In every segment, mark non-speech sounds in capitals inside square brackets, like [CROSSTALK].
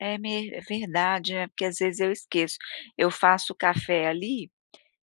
É me é verdade, né, porque às vezes eu esqueço, eu faço café ali,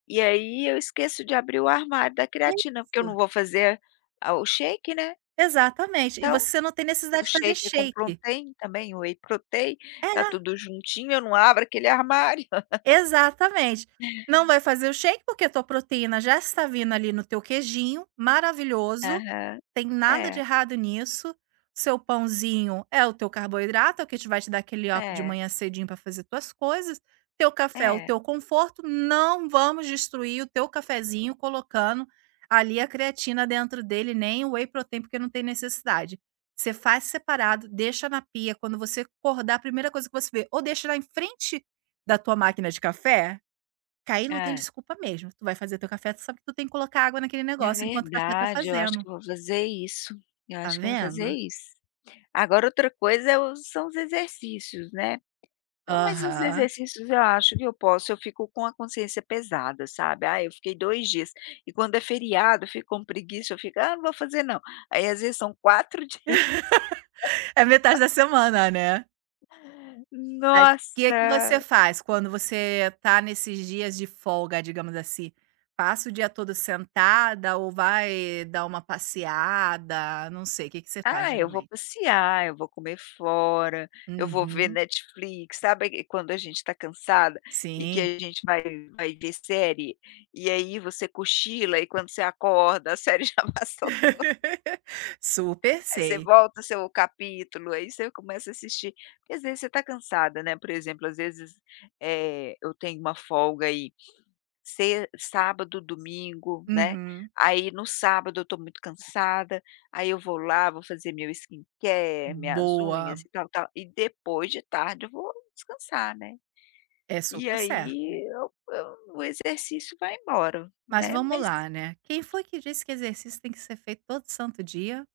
e aí eu esqueço de abrir o armário da creatina, porque eu Isso. não vou fazer a o shake né. Exatamente. E Então, você não tem o necessidade de fazer shake, com shake. protrein também, o whey protein, É está na tudo juntinho, eu não abro aquele armário. [LAUGHS] Exatamente, não vai fazer o shake, porque a tua proteína já está vindo ali, no teu queijinho, maravilhoso, Aham, tem nada de é. errado nisso, seu pãozinho é o teu carboidrato, o que te vai te dar aquele up de É. manhã cedinho para fazer tuas coisas, teu café é o É. teu conforto, não vamos destruir o teu cafezinho colocando ali a creatina dentro dele, nem o whey protein, porque não tem necessidade. Você faz separado, deixa na pia, quando você acordar, a primeira coisa que você vê, ou deixa lá em frente da tua máquina de café, que aí não tem Hã. desculpa mesmo, tu vai fazer teu café, tu sabe que tu tem que colocar água naquele É negócio, enquanto o café está verdade, eu acho fazendo. que eu vou fazer isso, eu Está acho que eu vou fazer vendo? isso. Agora outra coisa é o são os exercícios, né. Não, mas os Aham. exercícios eu acho que eu posso, eu fico com a consciência pesada sabe, ah, eu fiquei 2 dias, e quando é feriado, eu fico com preguiça, eu fico: "Ah, não vou fazer não." Aí, às vezes, são 4 dias. [LAUGHS] É metade da [LAUGHS] semana, né. Mas que que você Nossa. faz quando você está nesses dias de folga, digamos assim. Passa o dia todo sentada ou vai dar uma passeada, não sei, que que você faz, Ah, eu vou geralmente? passear, eu vou comer fora, eu vou ver Uhum. Netflix, sabe que quando a gente está cansada e que Sim. a gente vai vai ver série? E aí você cochila e quando você acorda a série já passou toda. [LAUGHS] Super Aí você sei. volta o seu capítulo, aí você começa a assistir, porque às vezes você está cansada, né, por exemplo às vezes, eh, eu tenho uma folga aí, se sábado, domingo né, Uhum. aí no sábado eu estou muito cansada, aí eu vou lá vou fazer meu skin-care, Hum, minhas unhas boa. e tal tal, e depois de tarde eu vou descansar, né. É E super certo. aí, eu eu o exercício vai embora, Mas né, vamos mas lá, né, quem foi que disse que exercício tem que ser feito todo o santo dia?